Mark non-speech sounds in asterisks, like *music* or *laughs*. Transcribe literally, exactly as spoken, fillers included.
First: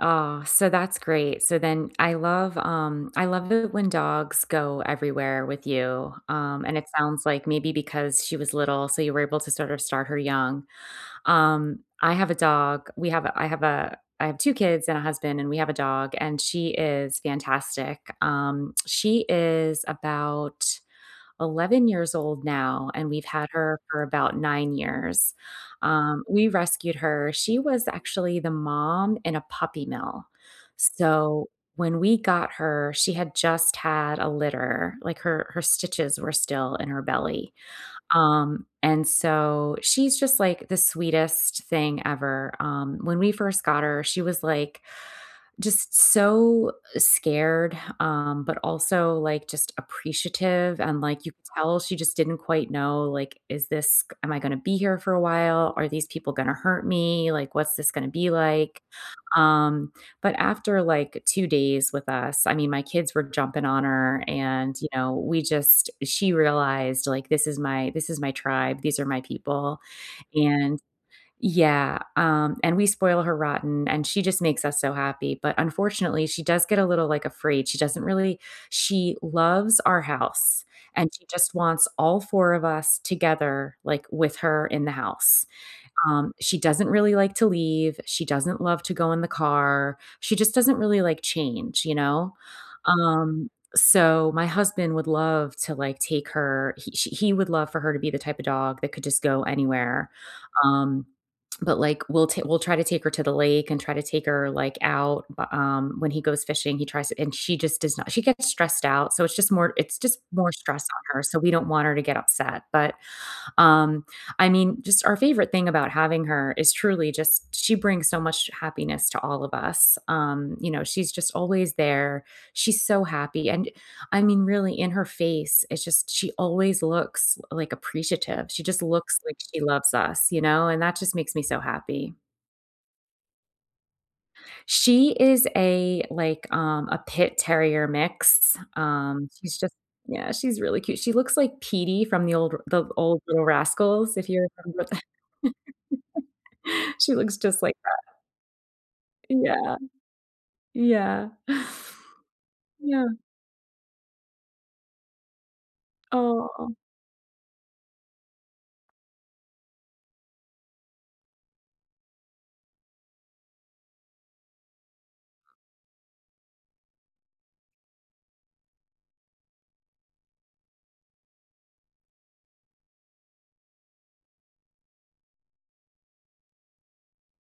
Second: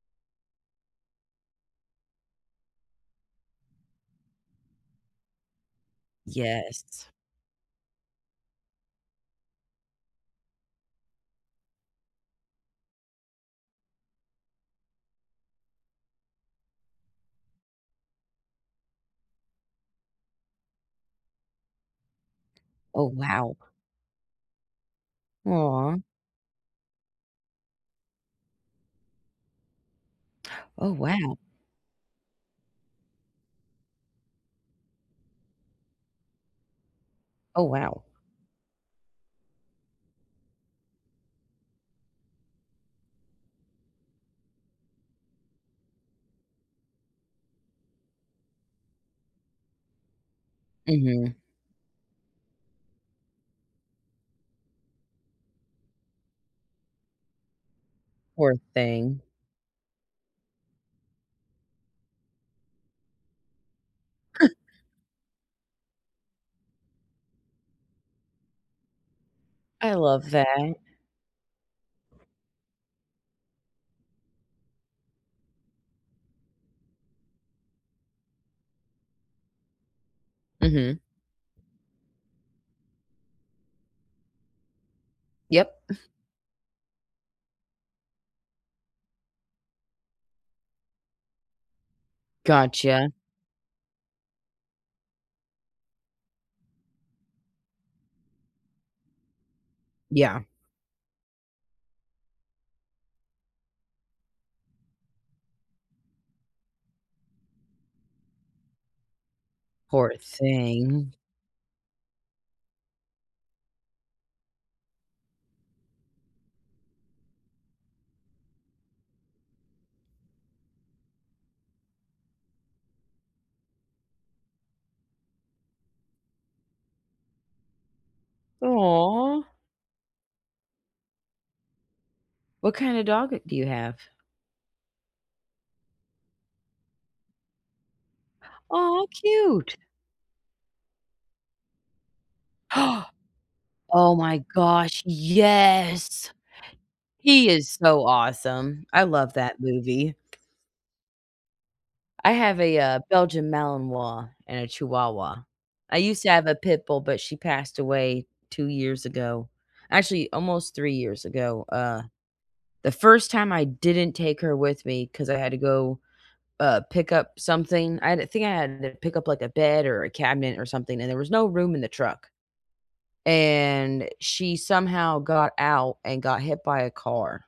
Aw, so that's great. So then, I love, um, I love it when dogs go everywhere with you, um, and it Yes. sounds like maybe because she was little, so you were able to sorta start her young. Um, I have a dog, we have a I have a I have two kids and a husband and we have a dog and she is fantastic. Um, she is about eleven years old now Oh, and we've had wow. her for about nine years. Aw. Um, we rescued her. She was actually the mom in a puppy mill. Oh, wow. So, when we got her, she had just had a litter, like her her stitches were still in her belly. Oh, wow. Um, and so, she's just like the sweetest thing ever. Um, when we first got her, she was like just so, uh, scared, um, but also like just appreciative and like you Mhm. could tell she just didn't quite know like, "Is this k am I going to be here for a while? Are these people gonna hurt me? Like, what's this going to be Poor like?" thing. Um, but after like two days with us- I mean, my kids were jumping on her *chuckles* and, you know, we just she realized, like, "This is my this is my tribe. These are my people," I love that. and Yeah, um, and we spoil her rotten; and she just makes us so happy. But unfortunately, she does get a little, like, afraid. She doesn't really she loves our house Mhm. and she just wants all four of us together, like, with her in the house. Yep. *chuckles* Um, she doesn't really like to leave, she doesn't love to go in the car. She just doesn't really like change, you know? Gotcha. Um, so my husband would love to, like, take her he she he would love for her to be the type of dog that could just go anywhere. Yeah. Um, but, like, we'll t we'll try to take her to the lake and try to take her, like, out, bu um, when he goes fishing, he tries to and she just does not she gets stressed out, so it's just more it's Poor just more stress thing. on her, so we don't want her to get upset, but, um, I mean, just our favorite thing about having her is truly just she brings so much happiness to all of us. Um, you know, she's just always there. She's so happy and I mean, really, in her face, it's just she always looks, l like, appreciative. She just looks like Aw. she loves us, you know, and that just makes me so happy. What kind of dog do you have? She is a, like, um, a pit-terrier mix. Aw, Um, she's just cute. Yeah, she's really cute. She looks like Petey from the old the *gasps* old Little Oh Rascals, if my you remember gosh, that yes. *laughs* She looks He just is like so that. awesome. I love that Yeah. movie. Yeah. I have a, uh, Yeah. Belgian Malinois and a Chihuahua. I used to have a Aw. pit bull, but she passed away two years ago, actually, almost three years ago, uh. The first time I didn't take her with me 'cause I had to go, uh, pick up something I had to I think I had to pick up, like, a bed or a cabinet or something, and there was no room in the truck, and she somehow got out and got hit by a car.